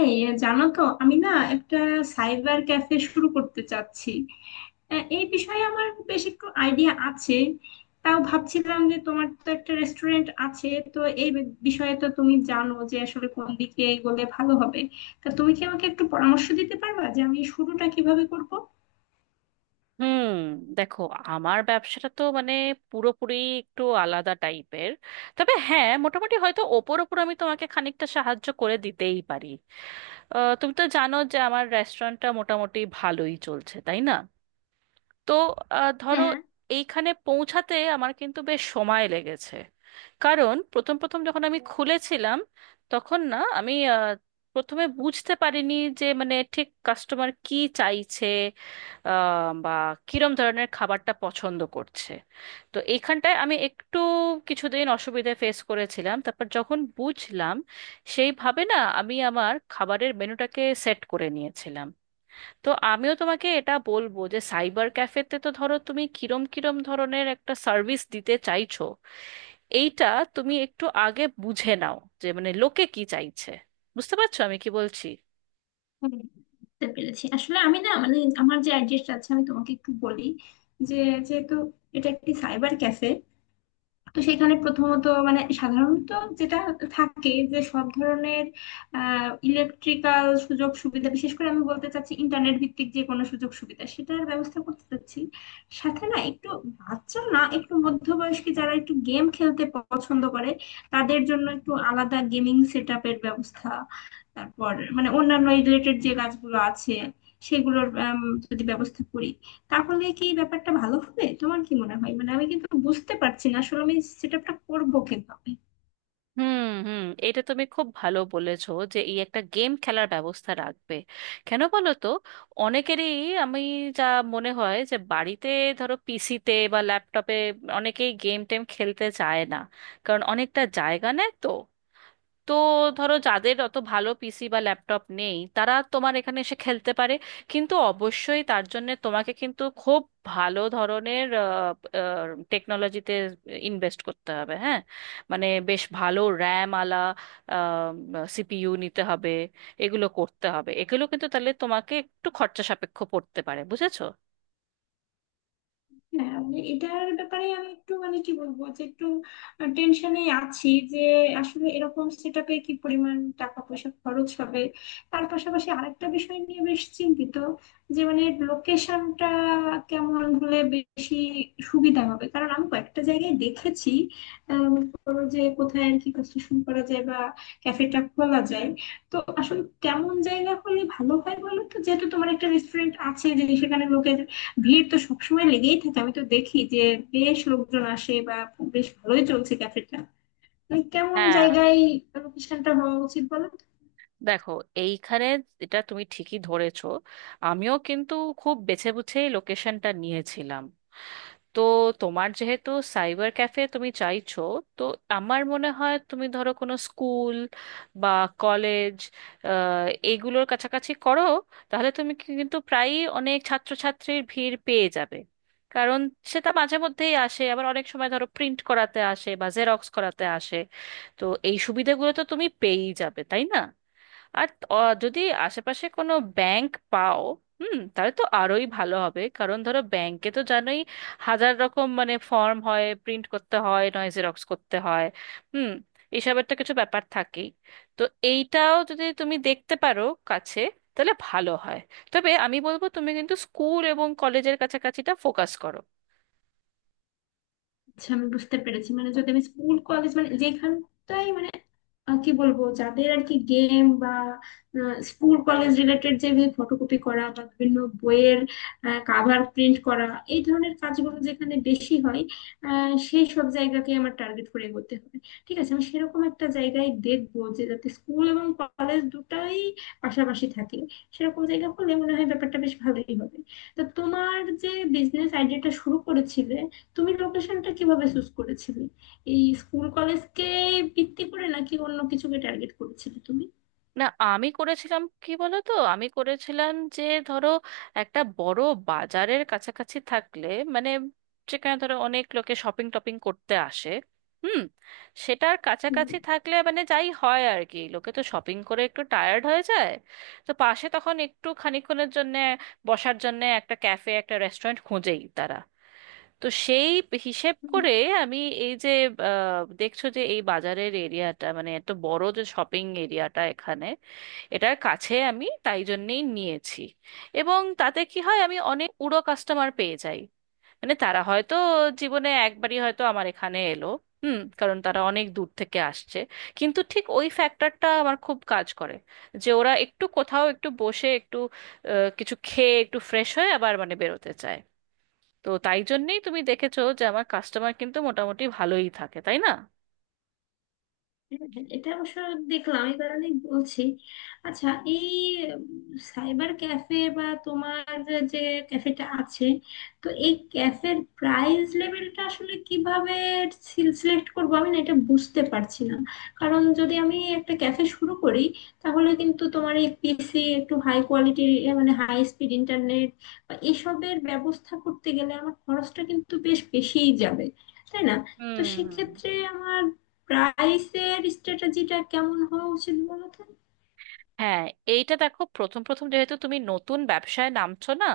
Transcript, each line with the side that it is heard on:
left: এই জানো তো আমি না একটা সাইবার ক্যাফে শুরু করতে চাচ্ছি। এই বিষয়ে আমার বেশ একটু আইডিয়া আছে। তাও ভাবছিলাম যে তোমার তো একটা রেস্টুরেন্ট আছে, তো এই বিষয়ে তো তুমি জানো যে আসলে কোন দিকে এগোলে ভালো হবে। তা তুমি কি আমাকে একটু পরামর্শ দিতে পারবা যে আমি শুরুটা কিভাবে করব?
right: হুম। দেখো, আমার ব্যবসাটা তো মানে পুরোপুরি একটু আলাদা টাইপের, তবে হ্যাঁ, মোটামুটি হয়তো ওপর ওপর আমি তোমাকে খানিকটা সাহায্য করে দিতেই পারি। তুমি তো জানো যে আমার রেস্টুরেন্টটা মোটামুটি ভালোই চলছে, তাই না? তো ধরো,
left: হ্যাঁ।
right: এইখানে পৌঁছাতে আমার কিন্তু বেশ সময় লেগেছে। কারণ প্রথম প্রথম যখন আমি খুলেছিলাম, তখন না আমি প্রথমে বুঝতে পারিনি যে মানে ঠিক কাস্টমার কি চাইছে, বা কিরম ধরনের খাবারটা পছন্দ করছে। তো এইখানটায় আমি একটু কিছুদিন অসুবিধা ফেস করেছিলাম, তারপর যখন বুঝলাম, সেইভাবে না আমি আমার খাবারের মেনুটাকে সেট করে নিয়েছিলাম। তো আমিও তোমাকে এটা বলবো যে সাইবার ক্যাফেতে তো ধরো তুমি কিরম কিরম ধরনের একটা সার্ভিস দিতে চাইছো, এইটা তুমি একটু আগে বুঝে নাও যে মানে লোকে কি চাইছে। বুঝতে পারছো আমি কি বলছি?
left: হুম, বুঝতে পেরেছি। আসলে আমি না, মানে আমার যে আইডিয়াটা আছে আমি তোমাকে একটু বলি যে, যেহেতু এটা একটি সাইবার ক্যাফে, তো সেখানে প্রথমত মানে সাধারণত যেটা থাকে যে সব ধরনের ইলেকট্রিক্যাল সুযোগ সুবিধা, বিশেষ করে আমি বলতে চাচ্ছি ইন্টারনেট ভিত্তিক যে কোনো সুযোগ সুবিধা সেটার ব্যবস্থা করতে চাচ্ছি। সাথে না একটু বাচ্চা না একটু মধ্যবয়স্ক যারা একটু গেম খেলতে পছন্দ করে, তাদের জন্য একটু আলাদা গেমিং সেট আপের ব্যবস্থা। তারপর মানে অন্যান্য রিলেটেড যে কাজগুলো আছে সেগুলোর আম, যদি ব্যবস্থা করি তাহলে কি ব্যাপারটা ভালো হবে? তোমার কি মনে হয়? মানে আমি কিন্তু বুঝতে পারছি না আসলে আমি সেট আপটা করবো কিভাবে?
right: হুম হুম, এটা তুমি খুব ভালো বলেছো যে এই একটা গেম খেলার ব্যবস্থা রাখবে। কেন বলো তো? অনেকেরই আমি যা মনে হয় যে বাড়িতে ধরো পিসিতে বা ল্যাপটপে অনেকেই গেম টেম খেলতে চায় না, কারণ অনেকটা জায়গা নেয় তো। তো ধরো, যাদের অত ভালো পিসি বা ল্যাপটপ নেই, তারা তোমার এখানে এসে খেলতে পারে। কিন্তু অবশ্যই তার জন্য তোমাকে কিন্তু খুব ভালো ধরনের টেকনোলজিতে ইনভেস্ট করতে হবে, হ্যাঁ। মানে বেশ ভালো র্যাম আলা সিপিইউ নিতে হবে, এগুলো করতে হবে। এগুলো কিন্তু তাহলে তোমাকে একটু খরচা সাপেক্ষ পড়তে পারে, বুঝেছো?
left: হ্যাঁ মানে এটার ব্যাপারে আমি একটু মানে কি বলবো যে একটু টেনশনে আছি যে আসলে এরকম সেটআপে কি পরিমাণ টাকা পয়সা খরচ হবে। তার পাশাপাশি আরেকটা বিষয় নিয়ে বেশ চিন্তিত যে মানে লোকেশনটা কেমন হলে বেশি সুবিধা হবে, কারণ আমি কয়েকটা জায়গায় দেখেছি। মনে করো যে কোথায় আর কি কনস্ট্রাকশন করা যায় বা ক্যাফেটা খোলা যায়। তো আসলে কেমন জায়গা হলে ভালো হয় বলো তো, যেহেতু তোমার একটা রেস্টুরেন্ট আছে যে সেখানে লোকে ভিড় তো সবসময় লেগেই থাকে, আমি তো দেখি যে বেশ লোকজন আসে বা বেশ ভালোই চলছে ক্যাফেটা। মানে কেমন
right: হ্যাঁ।
left: জায়গায় লোকেশনটা হওয়া উচিত বলো।
right: দেখো, এইখানে এটা তুমি ঠিকই ধরেছো, আমিও কিন্তু খুব বেছে বুঝেই লোকেশনটা নিয়েছিলাম। তো তোমার যেহেতু সাইবার ক্যাফে তুমি চাইছো, তো আমার মনে হয় তুমি ধরো কোনো স্কুল বা কলেজ, এগুলোর কাছাকাছি করো। তাহলে তুমি কিন্তু প্রায়ই অনেক ছাত্রছাত্রীর ভিড় পেয়ে যাবে। কারণ সেটা মাঝে মধ্যেই আসে, আবার অনেক সময় ধরো প্রিন্ট করাতে আসে বা জেরক্স করাতে আসে। তো এই সুবিধাগুলো তো তুমি পেয়েই যাবে, তাই না? আর অ, যদি আশেপাশে কোনো ব্যাংক পাও, হুম, তাহলে তো আরোই ভালো হবে। কারণ ধরো ব্যাংকে তো জানোই, হাজার রকম মানে ফর্ম হয়, প্রিন্ট করতে হয় নয় জেরক্স করতে হয়। হুম। এসবের তো কিছু ব্যাপার থাকেই। তো এইটাও যদি তুমি দেখতে পারো কাছে, তাহলে ভালো হয়। তবে আমি বলবো তুমি কিন্তু স্কুল এবং কলেজের কাছাকাছিটা ফোকাস করো।
left: আচ্ছা, আমি বুঝতে পেরেছি। মানে যদি আমি স্কুল কলেজ মানে যেখানটাই মানে কি বলবো, যাদের আর কি গেম বা স্কুল কলেজ রিলেটেড যে ফটোকপি করা বা বিভিন্ন বইয়ের কাভার প্রিন্ট করা এই ধরনের কাজগুলো যেখানে বেশি হয় সেই সব জায়গাকে আমার টার্গেট করে এগোতে হবে। ঠিক আছে, আমি সেরকম একটা জায়গায় দেখবো যে যাতে স্কুল এবং কলেজ দুটাই পাশাপাশি থাকে। সেরকম জায়গা হলে মনে হয় ব্যাপারটা বেশ ভালোই হবে। তো তোমার যে বিজনেস আইডিয়াটা শুরু করেছিলে, তুমি লোকেশনটা কিভাবে চুজ করেছিলে? এই স্কুল কলেজকে ভিত্তি করে, নাকি অন্য কিছুকে টার্গেট করেছিলে তুমি?
right: না, আমি করেছিলাম কি বলো তো, আমি করেছিলাম যে ধরো একটা বড় বাজারের কাছাকাছি থাকলে, মানে যেখানে ধরো অনেক লোকে শপিং টপিং করতে আসে, হুম, সেটার
left: হুম।
right: কাছাকাছি থাকলে মানে যাই হয় আর কি, লোকে তো শপিং করে একটু টায়ার্ড হয়ে যায়। তো পাশে তখন একটু খানিকক্ষণের জন্য বসার জন্য একটা ক্যাফে একটা রেস্টুরেন্ট খোঁজেই তারা। তো সেই হিসেব
left: হুম।
right: করে আমি এই যে, দেখছো যে এই বাজারের এরিয়াটা মানে এত বড় যে শপিং এরিয়াটা এখানে, এটার কাছে আমি তাই জন্যেই নিয়েছি। এবং তাতে কি হয়, আমি অনেক উড়ো কাস্টমার পেয়ে যাই। মানে তারা হয়তো জীবনে একবারই হয়তো আমার এখানে এলো, হুম, কারণ তারা অনেক দূর থেকে আসছে। কিন্তু ঠিক ওই ফ্যাক্টরটা আমার খুব কাজ করে, যে ওরা একটু কোথাও একটু বসে একটু কিছু খেয়ে একটু ফ্রেশ হয়ে আবার মানে বেরোতে চায়। তো তাই জন্যেই তুমি দেখেছো যে আমার কাস্টমার কিন্তু মোটামুটি ভালোই থাকে, তাই না?
left: হ্যাঁ, হ্যাঁ, এটা অবশ্য দেখলাম, এই কারণেই বলছি। আচ্ছা, এই সাইবার ক্যাফে বা তোমার যে ক্যাফেটা আছে, তো এই ক্যাফের প্রাইস লেভেলটা আসলে কিভাবে সিলেক্ট করবো আমি না এটা বুঝতে পারছি না। কারণ যদি আমি একটা ক্যাফে শুরু করি, তাহলে কিন্তু তোমার এই পিসি একটু হাই কোয়ালিটির, মানে হাই স্পিড ইন্টারনেট বা এসবের ব্যবস্থা করতে গেলে আমার খরচটা কিন্তু বেশ বেশিই যাবে, তাই না? তো
right: হুম হুম।
left: সেক্ষেত্রে আমার প্রাইসের স্ট্র্যাটেজিটা কেমন হওয়া উচিত বলো তো?
right: হ্যাঁ, এইটা দেখো, প্রথম প্রথম যেহেতু তুমি নতুন ব্যবসায় নামছো না,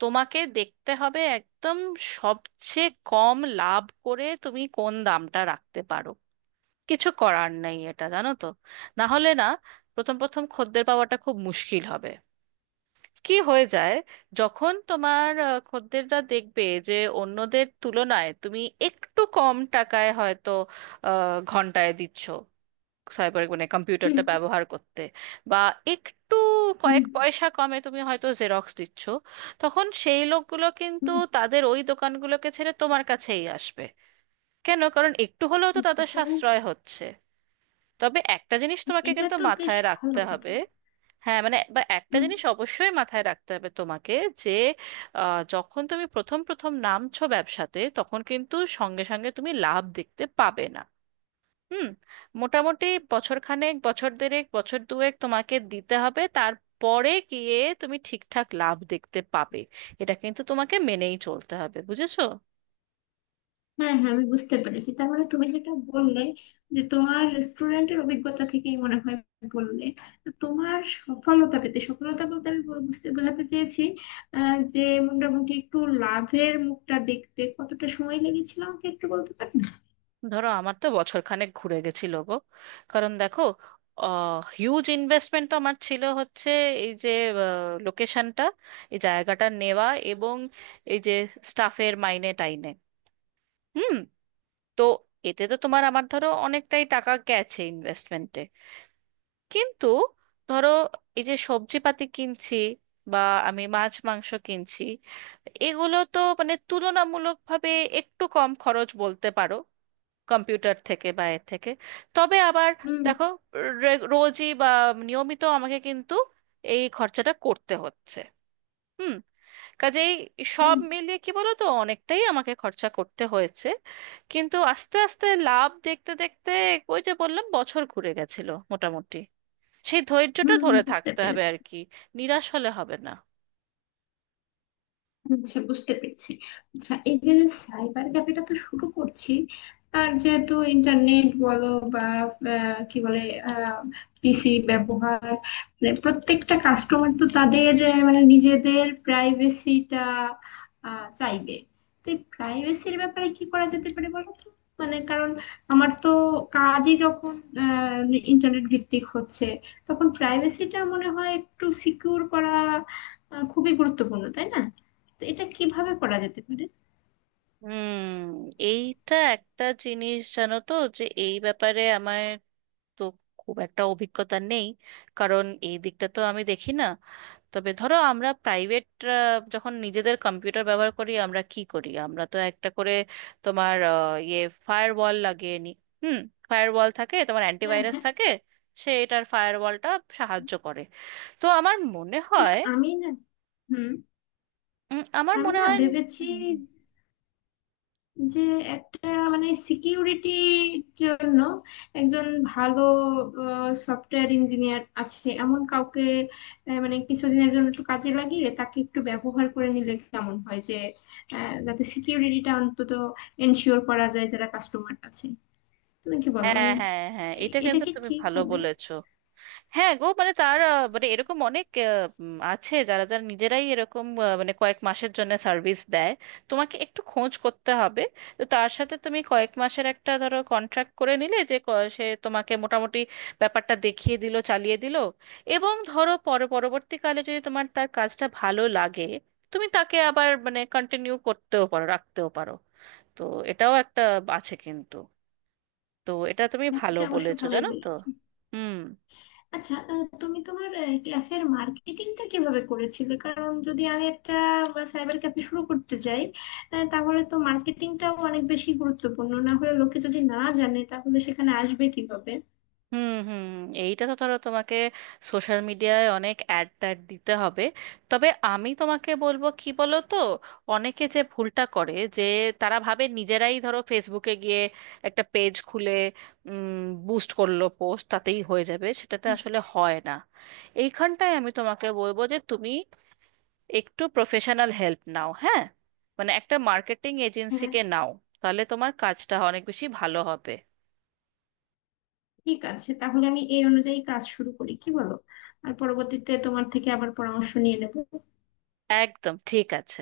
right: তোমাকে দেখতে হবে একদম সবচেয়ে কম লাভ করে তুমি কোন দামটা রাখতে পারো। কিছু করার নেই, এটা জানো তো। না হলে না, প্রথম প্রথম খদ্দের পাওয়াটা খুব মুশকিল হবে। কি হয়ে যায়, যখন তোমার খদ্দেররা দেখবে যে অন্যদের তুলনায় তুমি একটু কম টাকায় হয়তো ঘন্টায় দিচ্ছ সাইবার মানে
left: হুম
right: কম্পিউটারটা ব্যবহার করতে, বা একটু
left: হুম
right: কয়েক পয়সা কমে তুমি হয়তো জেরক্স দিচ্ছ, তখন সেই লোকগুলো কিন্তু
left: হুম
right: তাদের ওই দোকানগুলোকে ছেড়ে তোমার কাছেই আসবে। কেন? কারণ একটু হলেও তো তাদের
left: এটা
right: সাশ্রয় হচ্ছে। তবে একটা জিনিস তোমাকে
left: এটা
right: কিন্তু
left: তো বেশ
right: মাথায়
left: ভালো
right: রাখতে
left: কথা।
right: হবে। হ্যাঁ, মানে বা একটা
left: হুম।
right: জিনিস অবশ্যই মাথায় রাখতে হবে তোমাকে, যে যখন তুমি প্রথম প্রথম নামছো ব্যবসাতে, তখন কিন্তু সঙ্গে সঙ্গে তুমি লাভ দেখতে পাবে না। হুম। মোটামুটি বছর খানেক, বছর দেড়েক, বছর দুয়েক তোমাকে দিতে হবে, তারপরে গিয়ে তুমি ঠিকঠাক লাভ দেখতে পাবে। এটা কিন্তু তোমাকে মেনেই চলতে হবে, বুঝেছো?
left: হ্যাঁ হ্যাঁ, আমি বুঝতে পেরেছি। তার মানে তুমি যেটা বললে যে তোমার রেস্টুরেন্টের অভিজ্ঞতা থেকেই মনে হয় বললে, তো তোমার সফলতা পেতে, সফলতা বলতে আমি বুঝতে বোঝাতে চেয়েছি যে মোটামুটি একটু লাভের মুখটা দেখতে কতটা সময় লেগেছিল আমাকে একটু বলতে পারবে?
right: ধরো, আমার তো বছর খানেক ঘুরে গেছিল গো। কারণ দেখো, হিউজ ইনভেস্টমেন্ট তো আমার ছিল হচ্ছে, এই যে লোকেশনটা, এই জায়গাটা নেওয়া এবং এই যে স্টাফের মাইনে টাইনে, হুম, তো এতে তো তোমার আমার ধরো অনেকটাই টাকা গেছে ইনভেস্টমেন্টে। কিন্তু ধরো, এই যে সবজিপাতি কিনছি বা আমি মাছ মাংস কিনছি, এগুলো তো মানে তুলনামূলকভাবে একটু কম খরচ বলতে পারো, কম্পিউটার থেকে বা এর থেকে। তবে আবার
left: হুম
right: দেখো, রোজই বা নিয়মিত আমাকে কিন্তু এই খরচাটা করতে হচ্ছে। হুম। কাজেই সব
left: হুম
right: মিলিয়ে কি বলো তো, অনেকটাই আমাকে খরচা করতে হয়েছে। কিন্তু আস্তে আস্তে লাভ দেখতে দেখতে, ওই যে বললাম, বছর ঘুরে গেছিল মোটামুটি। সেই ধৈর্যটা
left: হুম
right: ধরে
left: বুঝতে
right: থাকতে হবে
left: পেরেছি।
right: আর কি। নিরাশ হলে হবে না।
left: আচ্ছা, বুঝতে পেরেছি। আচ্ছা, এই যে সাইবার ক্যাফেটা তো শুরু করছি, আর যেহেতু ইন্টারনেট বলো বা কি বলে পিসি ব্যবহার, মানে প্রত্যেকটা কাস্টমার তো তাদের মানে নিজেদের প্রাইভেসিটা চাইবে। তো এই প্রাইভেসির ব্যাপারে কি করা যেতে পারে বলো তো? মানে কারণ আমার তো কাজই যখন ইন্টারনেট ভিত্তিক হচ্ছে, তখন প্রাইভেসিটা মনে হয় একটু সিকিউর করা খুবই গুরুত্বপূর্ণ, তাই না? তো এটা কিভাবে করা যেতে পারে?
right: হুম। এইটা একটা জিনিস জানো তো, যে এই ব্যাপারে আমার তো খুব একটা অভিজ্ঞতা নেই, কারণ এই দিকটা তো আমি দেখি না। তবে ধরো, আমরা প্রাইভেট যখন নিজেদের কম্পিউটার ব্যবহার করি, আমরা কি করি, আমরা তো একটা করে তোমার ইয়ে ফায়ারওয়াল লাগিয়ে নিই। হুম। ফায়ারওয়াল থাকে, তোমার
left: হ্যাঁ
right: অ্যান্টিভাইরাস
left: হ্যাঁ।
right: থাকে, সে এটার ফায়ারওয়ালটা সাহায্য করে। তো আমার মনে
left: অবশ্য
right: হয়,
left: আমি না, হুম,
right: আমার
left: আমি
right: মনে
left: না
right: হয়
left: ভেবেছি যে একটা মানে সিকিউরিটির জন্য একজন ভালো সফটওয়্যার ইঞ্জিনিয়ার আছে এমন কাউকে মানে কিছুদিনের জন্য একটু কাজে লাগিয়ে তাকে একটু ব্যবহার করে নিলে কেমন হয়, যে যাতে সিকিউরিটিটা অন্তত এনশিওর করা যায় যারা কাস্টমার আছে। তুমি কি বলো,
right: হ্যাঁ
left: মানে
right: হ্যাঁ হ্যাঁ, এটা
left: এটা
right: কিন্তু
left: কি
right: তুমি
left: ঠিক
right: ভালো
left: হবে?
right: বলেছো। হ্যাঁ গো, মানে তার মানে এরকম অনেক আছে যারা যারা নিজেরাই এরকম মানে কয়েক মাসের জন্য সার্ভিস দেয়। তোমাকে একটু খোঁজ করতে হবে। তো তার সাথে তুমি কয়েক মাসের একটা ধরো কন্ট্রাক্ট করে নিলে, যে সে তোমাকে মোটামুটি ব্যাপারটা দেখিয়ে দিল, চালিয়ে দিল। এবং ধরো পরবর্তীকালে যদি তোমার তার কাজটা ভালো লাগে, তুমি তাকে আবার মানে কন্টিনিউ করতেও পারো, রাখতেও পারো। তো এটাও একটা আছে কিন্তু। তো এটা তুমি
left: হ্যাঁ,
right: ভালো
left: এটা অবশ্য
right: বলেছো,
left: ভালোই
right: জানো তো।
left: বলেছো।
right: হুম
left: আচ্ছা, তুমি তোমার ক্যাফের মার্কেটিংটা কিভাবে করেছিলে? কারণ যদি আমি একটা সাইবার ক্যাফে শুরু করতে যাই, তাহলে তো মার্কেটিংটাও অনেক বেশি গুরুত্বপূর্ণ, না হলে লোকে যদি না জানে তাহলে সেখানে আসবে কিভাবে?
right: হুম হুম। এইটা তো ধরো তোমাকে সোশ্যাল মিডিয়ায় অনেক অ্যাড ট্যাড দিতে হবে। তবে আমি তোমাকে বলবো কি বলো তো, অনেকে যে ভুলটা করে, যে তারা ভাবে নিজেরাই ধরো ফেসবুকে গিয়ে একটা পেজ খুলে বুস্ট করলো পোস্ট, তাতেই হয়ে যাবে, সেটাতে আসলে হয় না। এইখানটায় আমি তোমাকে বলবো যে তুমি একটু প্রফেশনাল হেল্প নাও, হ্যাঁ। মানে একটা মার্কেটিং
left: হ্যাঁ।
right: এজেন্সিকে নাও, তাহলে তোমার কাজটা অনেক বেশি ভালো হবে।
left: ঠিক আছে, তাহলে আমি এই অনুযায়ী কাজ শুরু করি, কি বলো? আর পরবর্তীতে তোমার থেকে আবার পরামর্শ নিয়ে নেবো।
right: একদম ঠিক আছে।